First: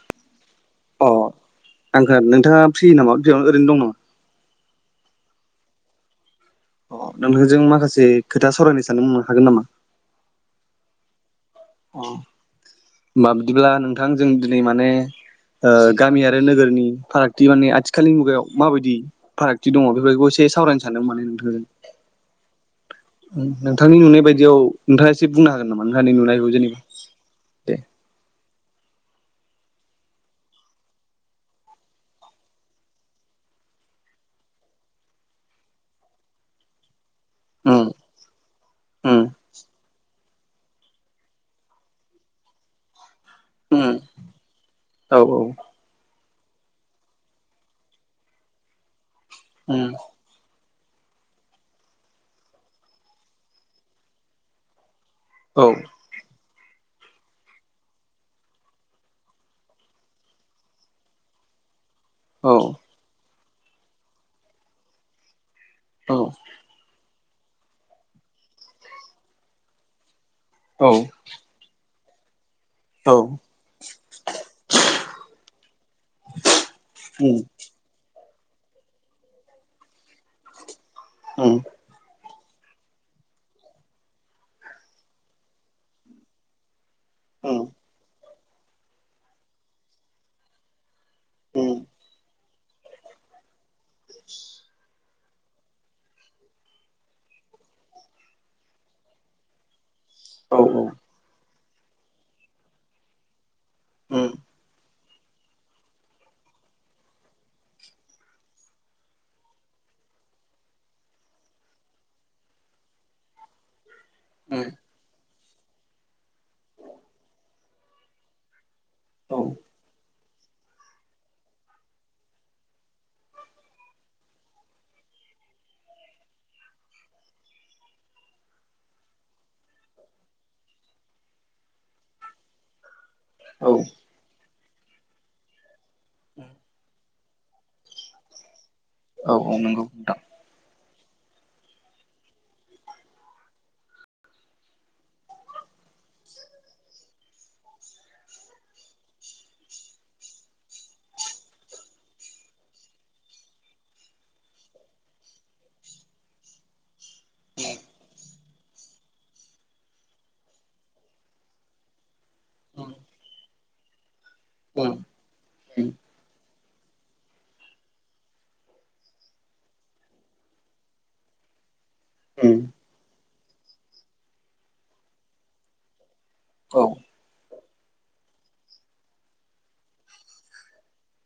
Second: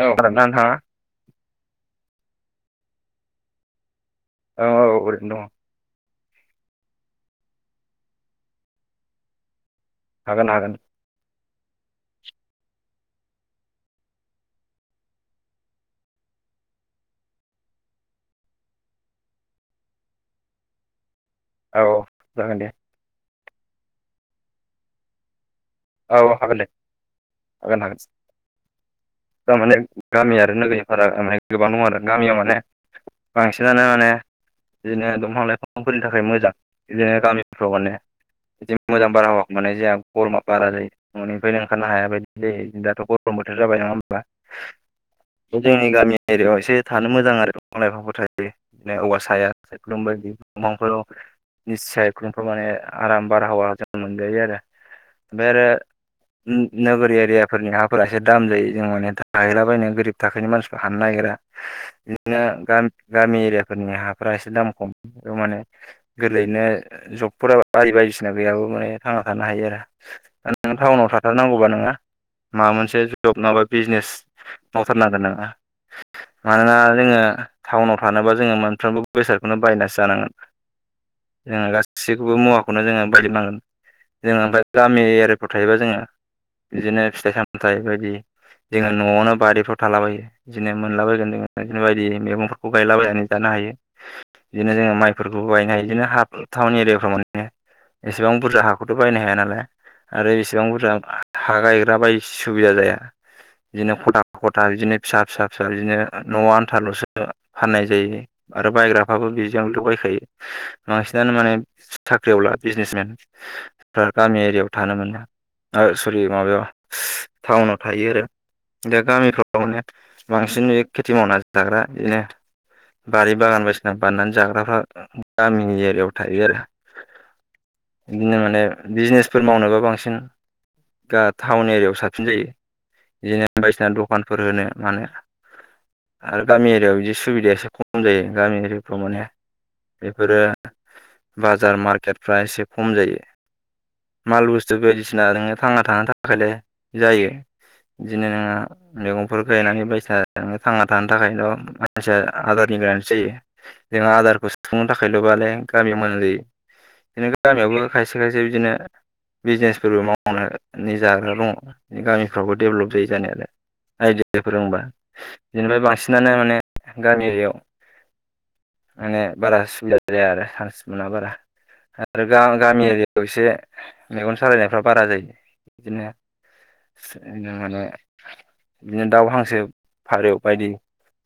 औ खोनादों ना नोंथांआ नोंङा फ्रि नामा बेयाव ओरैनो दं नामा औ औ ओरैनो दङ अ नोंथांजों माखासे खोथा सावरायनो साननो मोननो हागोन नामा हागोन हागोन होनबा बिदिब्ला नोंथां जों दिनै माने ओ गामि आरो नोगोरनि फारागथि माने आथिखालनि मुगायाव माबायदि फारागथि दङ बेफोरदिखौ एसे सावरायनो सानदोंमोन माने नोंथांजों। औ जागोन दे नोंथांनि नुनाय बायदियाव नोंथाङा एसे बुंनो हागोन नामा औ नुनायखौ हागोन दे जेनेबा दे हागोन हागोन थारमाने गामि आरो नोगिफोराे गोबां दङ आरो गामियाव माने बांसिनानो माने बिदिनो दंफां लाइफांफोरनि थाखाय मोजां बिदिनो गामिफ्राव उम माने बिदि मोजां उम बारहावाखौ मोननाय जाया बरमा बारा जायो ननिफ्रायनो ओंखारनो हाया बायदि जायो दाथ खरम बोथोर जाबाय नङा उम होमबा औ बे जोंनि गामि एरिायाव एसे थानो मोजां आरो बिफां लाइफांफोर थायो बिदिनो औवा साया उम सायख्लुमबाय बिफाङाव निस्यय खुमफोराव माने आराम बारहावा जों मोनजायो आरो ओमफाय आरो औ नोगोर एरियाफोरनि हाफोरा एसे दाम जायो जों माने थाहैलाबायनो गोरिब थाखोनि मानसिफोरा हानो नागिरा [inaudible] बिदिनो गामि एरियाफोरनि हाफोरै एसे दाम खम बे माने औ गोरलैयैनो जबफोरा बदि बायदिसिना गैयाबो माने थांना थानो हायो आरो नों औ टाउनाव थाथारनांगौबा नोङो माबा मोनसे औ जब नाबा बिजनेस मावथारनांगोन नोङो मानोना जोङो उम टाउनाव थानोबा ज जोङो मोनफ्रोमबो बेसादखौनो बायनासो जानांगोन उम जोंङो गासि बबो मुवाखौनो जोङो बायजोबनांगोन जोङो ओमफ्राय गामि एरियाफ्राव थायोबा जोङो बिदिनो फिथाइ उम सामथायाइ बायदि जोङो नआवनो बारिफ्राव थालाबायो बिदिनो गोन जो उम बिदिनो बायदि मैगंफोरखौ गायलाबायनानै जानो हायो बिदिनो जोङो माइ फोरफोरखौ बायनो हायो बिदिनो हा टाउन एरियाफ्राव माने एसेबां बुरजा हाखौथ बायनो हाया नालाय आरो औ बेसेबां बुरजा हा गायग्रा बाय सुबिदा जाया बिदिनो खथा उम खथा बिदिनो फिसा फिसा फिसा बिदिनो न आन्थालसो फाननाय जायो आरो बायग्राफ्राबो बेजों ल बायखायो बांसिनानो माने साख्रियाव ला बिजनेम फ्रा एरियायाव उम थानो मोनो सरि माबायाव टाउनाव थायो आरो दा औ गामिफ्राव माने बांसिन बे खेथि मावनानै जाग्रा बिदिनो बारि बागान बायसिना बाननानै जाग्राफ्रा गामिनि एरियायाव थायो आरो बिदिनो माने बिजनेस फोर मावनोबा बांसिन दा टाउन एरियायाव साबसिन जायो बिदिनो औ औ बायदिसिना दखानफोर होनो मानो आरो गामि एरिआव बिदि सुबिदायााससे खम जायो गामि एरिफ्राव माने औ नंगौ नोंथां बेफोरो बाजार मार्केटफ्रा एसे खम जायो माल बुस्थु बायदिसिना नोङो थांना थानो थाखायलाय जायो। बिदिनो नोङो मैगंफोर गायनानै बायसि थांना थानो थाखायल' मानसिया आदारनि जायो। जोंङो आदारखौ सुफुंनो थाखायल' बालाय गामियाव मोजां जायो बिदिनो गामियावबो खायसे खायसे बिदिनो बिजनेसफोरबो मावनानै जाग्रा दङ गामिफ्रावबो डेभेलप उम जायो जानाय। आइदिया फोरबा उम जनिफ्राय बांसिनानो माने गामि एरियाव माने बारा सुबिदा जाया आरो चान्स मोना बारा आरो गामि एरियायाव एसे मेगन सालायनायफ्रा बारा जायो। बिदिनो औ [inaudible] बिदिनो दाउ हांसो फारौ बायदि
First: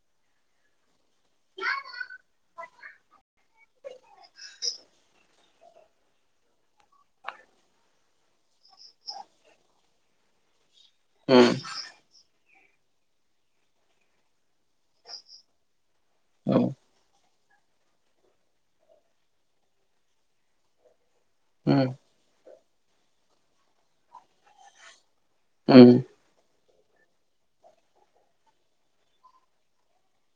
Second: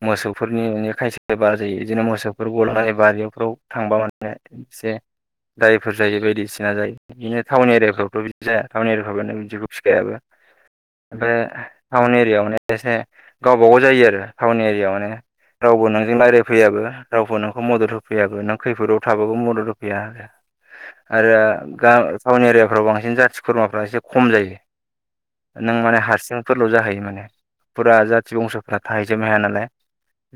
मोसौफोरनि खायसे एबार जायो बिदिनो मोसौफोर गला बारियावफ्राव थांबा मनाया एसे दायफोर जायो बायदिसिना जायो बिदिनो टाउन एरियाफ्रावथ' बिदि जाया टाउन एरियाफ्रावानो बिदिबो फिखायाबो आमफ्राय उम टाउन एरियाायावनो एसे गावबाागाव जायो आरो टाउन एरियायाव माने रावबो नोंजों उम रायज्लायफैयाबो रावबो नोंखौ मदद होफैयाबो नों खैफोदाव थाबाबो मदद होफैया आरो आरो ग टाउन एरियाफ्राव बांसिन जाथि खुरमाफ्रा एसे खम जायो नों औ माने हारसिं फोरल' जाहैयो माने फुरा जाथि बंस'फोरा थाहैजोब हाया नालाय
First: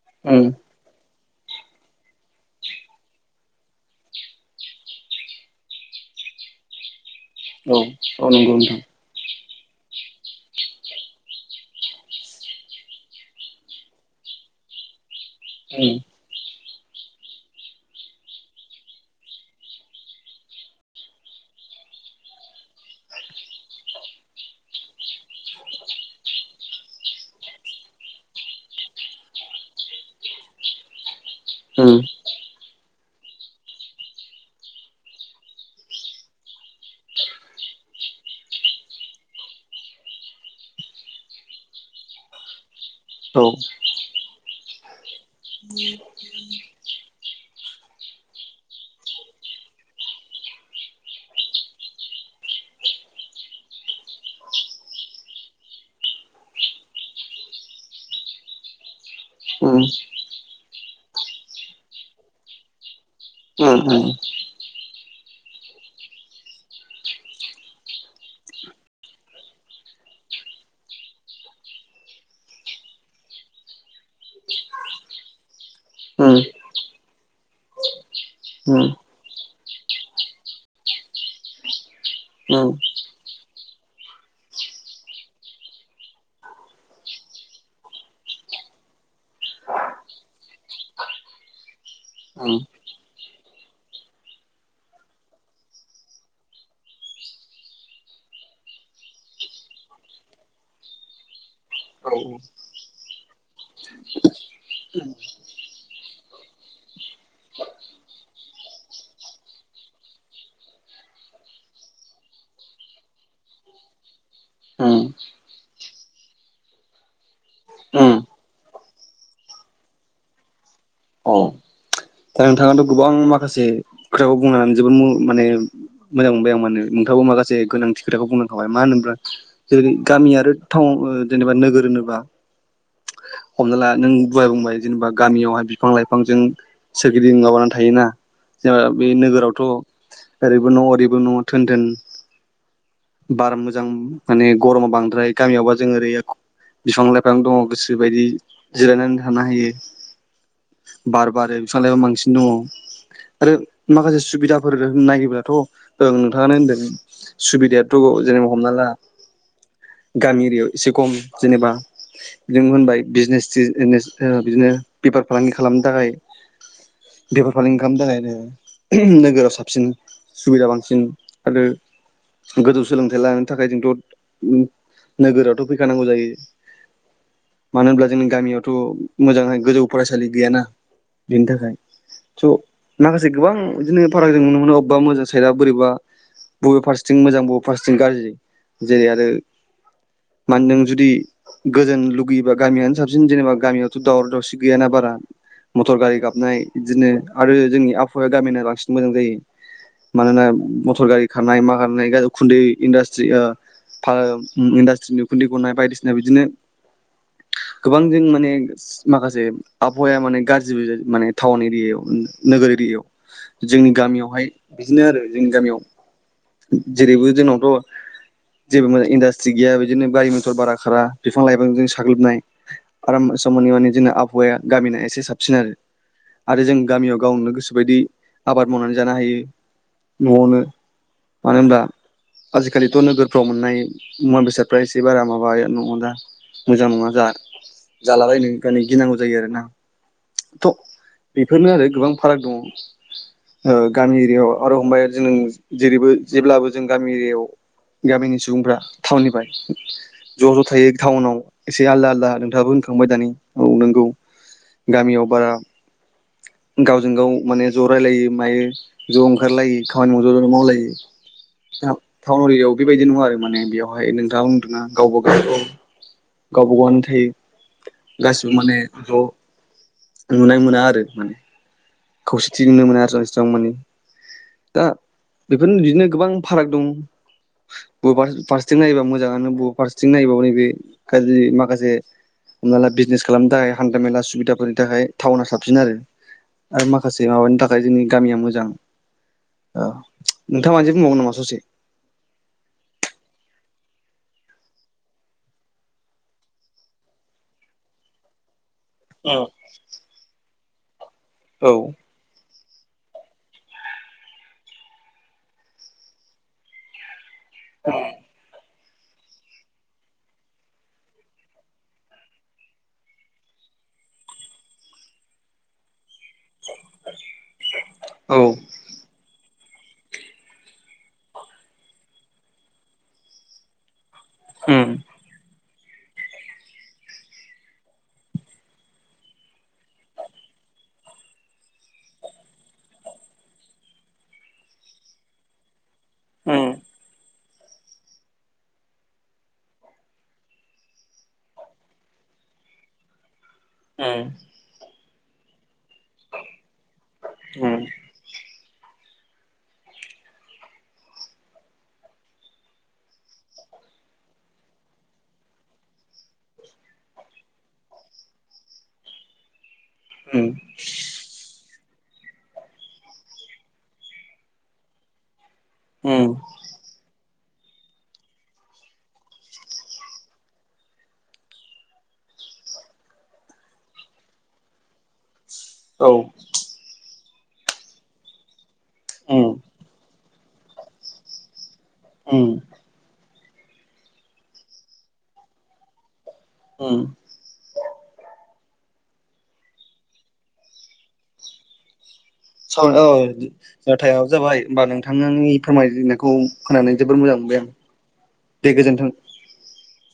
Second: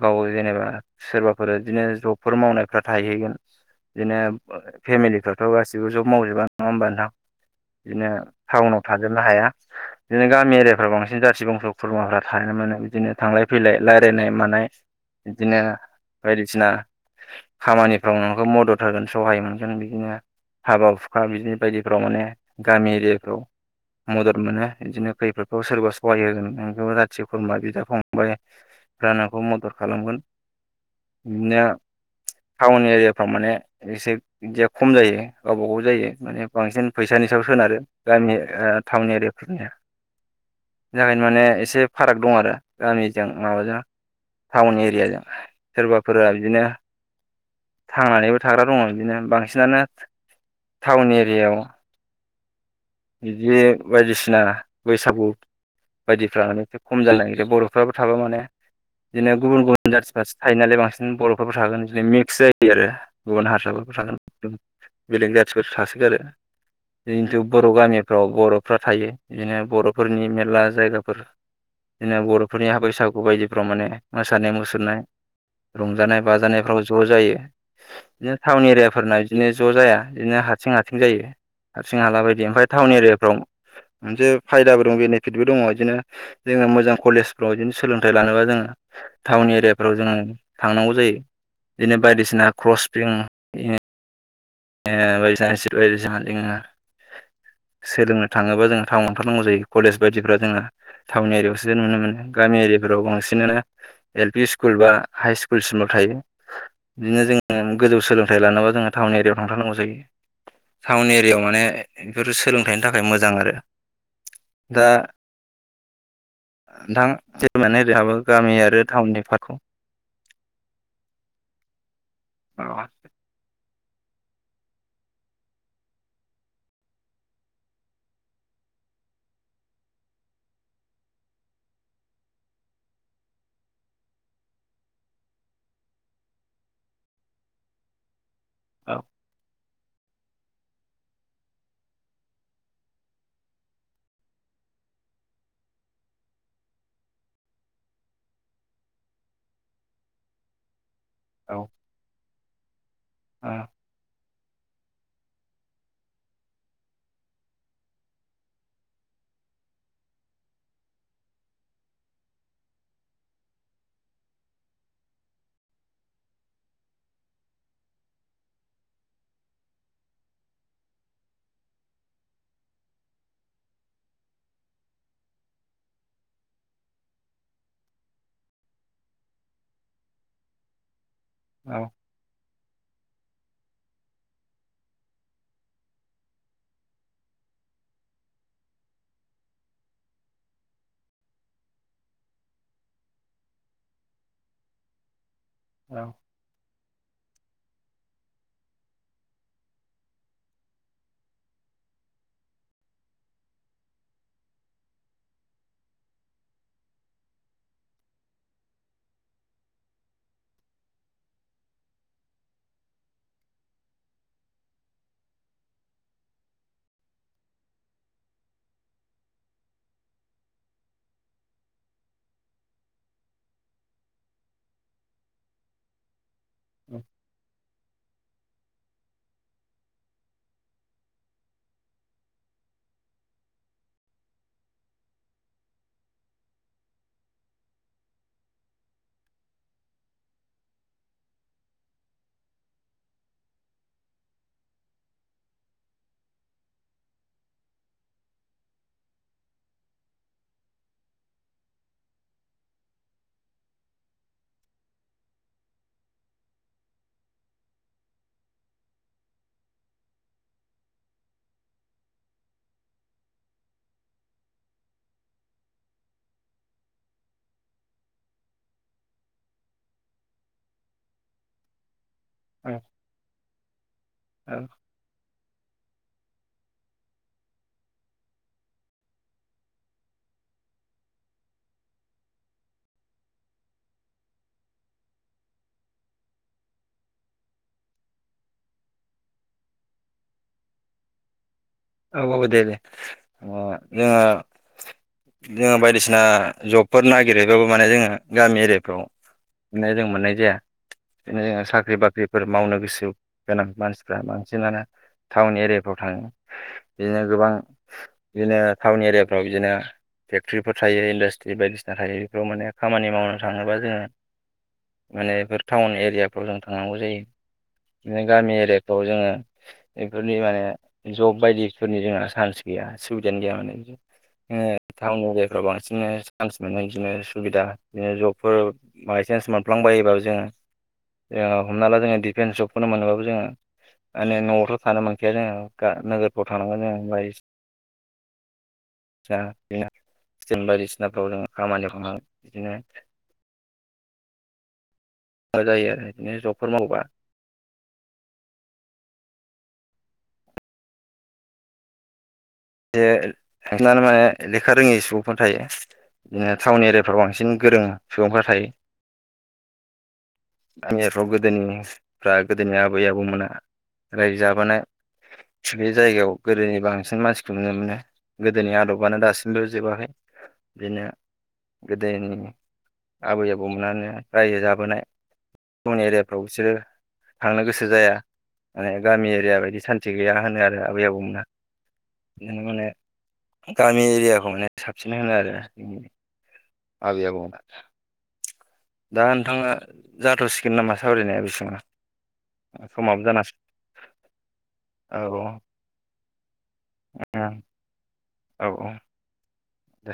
गाव जेनेबा सोरबाफोर बिदिनो जबफोर मावनायफ्रा थाहैगोन बिदिनो फेमिलिफ्राथ' गासिबो ज मावजोबा नङा होमब नोंथां बिदिनो नंगौ नोंथां टाउनाव थाजोबनो हाया। [inaudible] बिदिनो गामि एरियाफ्राव बांसिन जाारथि बंस' खुरमाफ्रा थानो मोनो बिदिनो थांलाय फैलाय रायजलायनाय मानाय बिदिनो बायदिसिना खामानिफ्राव नोंखौ मदद होगोन सहाय मोनगोन बिदिनो हाबा हुखा बिदिनो बायदिफ्राव माने गामि एरियाफ्राव मदद मोनो बिदिनो खैफोदफोरखौ सोरबा सहाय होगोन नोंखौ जाथि खुरमा बिदा फंबाय रानाखौ मदद खालामगोन बिदिनो उम टाउन एरियाफ्राव माने एसे बिदिया खम जायो। गावबा गाव जायो माने बांसिन फैसानि सायाव सोनारो गामि टाउन एरियाफोरनिया जागायनो माने एसे फाराग दं आरो गामिजों माबाजों टाउन एरियाजों सोरबाफोरा बिदिनो थांनानैबो थाग्रा दङ बिदिनो बांसिनानो टाउन एरियायाव बिदि बायदिसिना बैसागु बायदिफ्रा माने एसे खम जानाय बर'फ्राबो थाबा माने बिदिनो गुबुन उम गुबुन जाथिफ्रो थायो नालाय बांसिन बर'फोर थागोन बिदिनो मिक्स जायो आरो गुबुन हारसाबो थोन बेलेंग जाथिफोर थासोगारो खिन्थु बर' गामिफ्राव बर'फ्रा थायो बिदिनो बर'फोरनि मेरला जायगाफोर बिदिनो बर'फोरनि बैसागु बायदिफ्राव माने मोसानाय मुसुरनाय रंजानाय बाजानायफ्राव ज' जायो। बिदिनो टाउन एरियाफोरना बिदिनो ज' जाया इदिनो हाथसिं हाथसिं जायो। हारसिं हाला बायदि औ अ ओमफ्राय टाउन एरियाफ्राव मोनसे फायदाबो दं बेनिफिटबो दङ इदिनो जोङो मोजां कलेजफ्राव इदिनो सोलोंथाइ लानोबा जोङो टाउन एरियाफोराव जोङो थांनांगौ जायो। दिनो बायदिसिना क्रसपिं ए ए [unintelligible] [inaudible] सोलोंनो थाङोबा जोङो टाउनाव थांथारनांगौ जायो कलेज बायदिफ्रा जोंना थाउन एरियायावसो नुनो मोन गामि एरिया फोराव बांसिनानो एल पि स्कुल बा हाइ स्कुलसिमल' थायो बिदिनो जोङो गोजौ सोलोंथाइ लानोबा जोङो टाउन एरियायाव थांथारनांगौ जायो। टाउन एरियायाव माने बेफोर सोलोंथाइनि थाखाय मोजां आरो। उम। ओनथां [unintelligible] गामि आरो टाउननि फारागखौ औ दा नोंथाङाथ' औ गोबां माखासे खोथाखौ बुंनानै जोबो मो माने मोजां मोनबाय आं मानो नोंथांङाबो माखासे गोनांथि खोथाखौ बुंलां खाबाय मानो होनोब्ला ब्रा जेरै गामि आरो टाउ ओ जेनेबा नोगोर होनोबा हमना ला नों दहाय बुंबाय जेनेबा गामियावहाय बिफां लाइफांजों सोरगिदिं माबानानै थायोना जेना औ बे नोगोरावथ' ओरैबो न' ओरैबो न' थोन थोन बार मोजां माने गरमा बांद्राय गामियावबा जों ओरै बिफां लाइफां दङ गोसो बायदि जिरायनानै थानो हायो। बार औ बारो बिफां लाइफां बांसिन दङ आरो माखासे सुबिदाफोर नायोब्लाथ' ओं नोंथाङानो होनदों सुबिदायाथ' जेनेबा हमना ला [inaudible] गामि एरियायाव एसे खम जेनेबा नों होनबाय बिजनेसन तिजनेस ओ बिदिनो बे फार फालांगि खालामनो थाखाय बेफार फालांगि खालामनो थाखायनो [unintelligible] नोगोराव साबसिन सुबिदा बांसिन आरो गोजौ सोलोंथाइ लानो थाखाय जोंथ' नोगोरावथ' फैखानांगौ जायो। मानो होनब्ला जोंनि गामियावथ' मोजांहाय गोजौ फरायसालि गैयाना। बेनि थाखाय औ स' माखासे गोबां बिदिनो फाराग जों नुनो मोनो अबबा मोजां साइदआ बोरैबा बबेबा फारसेथिं मोजां बबेबा फारसेथिं गाज्रि जेरै आरो मान नों जुदि गोजोन लुगैयोबा गामियानो साबसिन जेनेबा गामियावथ' दावराव दावसि गैयाना बा- रा मटर गारि गाबनाय बिदिनो आरो जोंनि आबहावाया गामिना बांसिन मोजां जायो। मानोना मथर गारि खारनाय मा खारनाय गा उखुन्दै इन्दास्ट्रि ओ फा उम इन्डास्ट्रिनि उखुन्दै गनाय बायदिसिना बिदिनो गोबां जों माने माखासे आबहावाया माने गार जिबो माने टाउन एरियायाव नो-नोगोर एरियायाव। जोंनि गामियावहाय बिदिनो आरो जोंनि गामियाव जेरैबो जोंनावथ' जेबो माय इन्डासट्रि गैया बिदिनो गारि मथर बारा खारा बिफां लाइफांजों साग्लोबनाय आराम सब मानि माने जोंना आबहावाया गामिना एसे साब सिन आरो आरो जों गामियाव गावनो गोसोबायदि आबाद मावनानै जानो हायो न'आवनो। मानो होनबा आजिखालिथ' नोगोरफ्राव मोननाय मुवा बेसादफ्रा एसे बारा माबाया नङ दा मोजां नङा जा जालाबायनो खानो गिनांगौ जायो आरो ना। थ' बेफोरनो आरो गोबां फाराग दङ। ओ गामि एरियायाव आरो हमबाय जों जेरैबो जेब्लाबो जों गामि एरियायाव गामिनि सुबुंफ्रा थाावननिफ्राय ज' ज' थायो टाउनाव एसे आलदा आलदा नोंथाङाबो होनखांबाय दानि औ नोंगौ गामियाव बारा गावजों गाव माने ज' रायलायो मायो ज' ओंखारलायो खामानि माव ज' ज' मावलायो टाउन एरियाायाव बेबायदि नङा आरो माने बेवहाय नोंथाङाव बुदोंना गावबा गाव गावबा गावनि थायो गासिबो माने ज' नुनाय मोना आरो माने खौसेथि औ नुनो मोना आरो जों एसेबां मानि दा बेफोरनो बिदिनो गोबां फाराग दं बबेबा फारसेथिं नायोबा मोजाङानो बबेबा फारसेथिं नायोबा नैबे गाज्रि माखासे हमनाला बिजनेस खालामनो थाखाय हान्था मेला सुबिदाफोरनि थाखाय टाउना साबसिन आरो आरो माखासे माबानि थाखाय जोंनि गामिया मोजां नोंथाङ मानोसे बुंबावगोन नामा ससे औ औ दे दे जोङो जोङो बायदिसिना जबफोर नागिरबाबो माने जोङो गामि एरि खौ औ मोननाय जों मोननाय जाया बिदिनो जो औ साख्रि बाख्रिफोर मावनो गोसो गोनां मानसिफ्रा बांसिनानो टाउन एरियाफ्राव थाङो बिदिनो गोबां बिदिनो टाउन एरियाफ्राव बिदिनो फेकर्तिफोर थायो इन्डास्ट्रि बायदिसिना थायो बेफोर माने खामानि मावनो थाङोबा जोङो माने बेफोर टाउन एरिया फाव जों थांनांगौ जायो ओमफ्राय गामि एरियाफ्राव जोङो बेफोरनि माने जब बायदिफोरनि जोंना चान्स गैया सुबिदायानो गैया माने उम टाउन एरिया याव बांसिननो चान्स मोनो बिदिनो सुबिदा बिदिनो जबफोर बायसान्स मोनफ्लांबायोबाबो जोङो जोङो हमना ला जोङो डिफेन्स जबखौनो मोनोबाबो जोङो माने न'आवथ' थानो मोनखाया जोङो नोगोरफ्राव उम थांनांगोन जोंङो बायदिसना [unintelligible] दा बायदिसिनाफ्राव जों खामानियाव थांनांङो बिदिनो उम मा जायो आरो बिदिनो जबफोर मावोबा उम जे माने लेखा रोङै सुबुंफोर थायो बिदिनो टाउन एरियाफ्राव बांसिन गोरों सुबुंफ्रा थायो उम गामियारिफ्राव गोदोनि फ्रा गोदोनि आबै आबौमोना रायजो जाबोनाय बे उम जायगायाव गोदोनि बांसिन मानसि खौ मोनो गोदोनि आदबानो दासिमबो जोबाखै बिदिनो गोदोनि आबै आबौमोननानो रायजो जाबोनाय टाउन औ एरियाफ्राव बिसोरो थांनो गोसो जाया माने गामि उम एरिया बायदि सानथि गैया होनो आरो आबै आबौमोनहा उम बिदिनो माने गामि एरियाखौ माने साबसिन होनो आरो जोंनि उम आबै आबौ दा नोंथाङा जाथ'सिगोन नामा सावरायनाया बेसेबांङावनो औ टाइमआबो जाबाय होमबा औ नोंथांनि फोरमायायनायखौ खोनानै जोबोर मोजां औ मोनबाय आं औ दे औ गोजोन्थों दे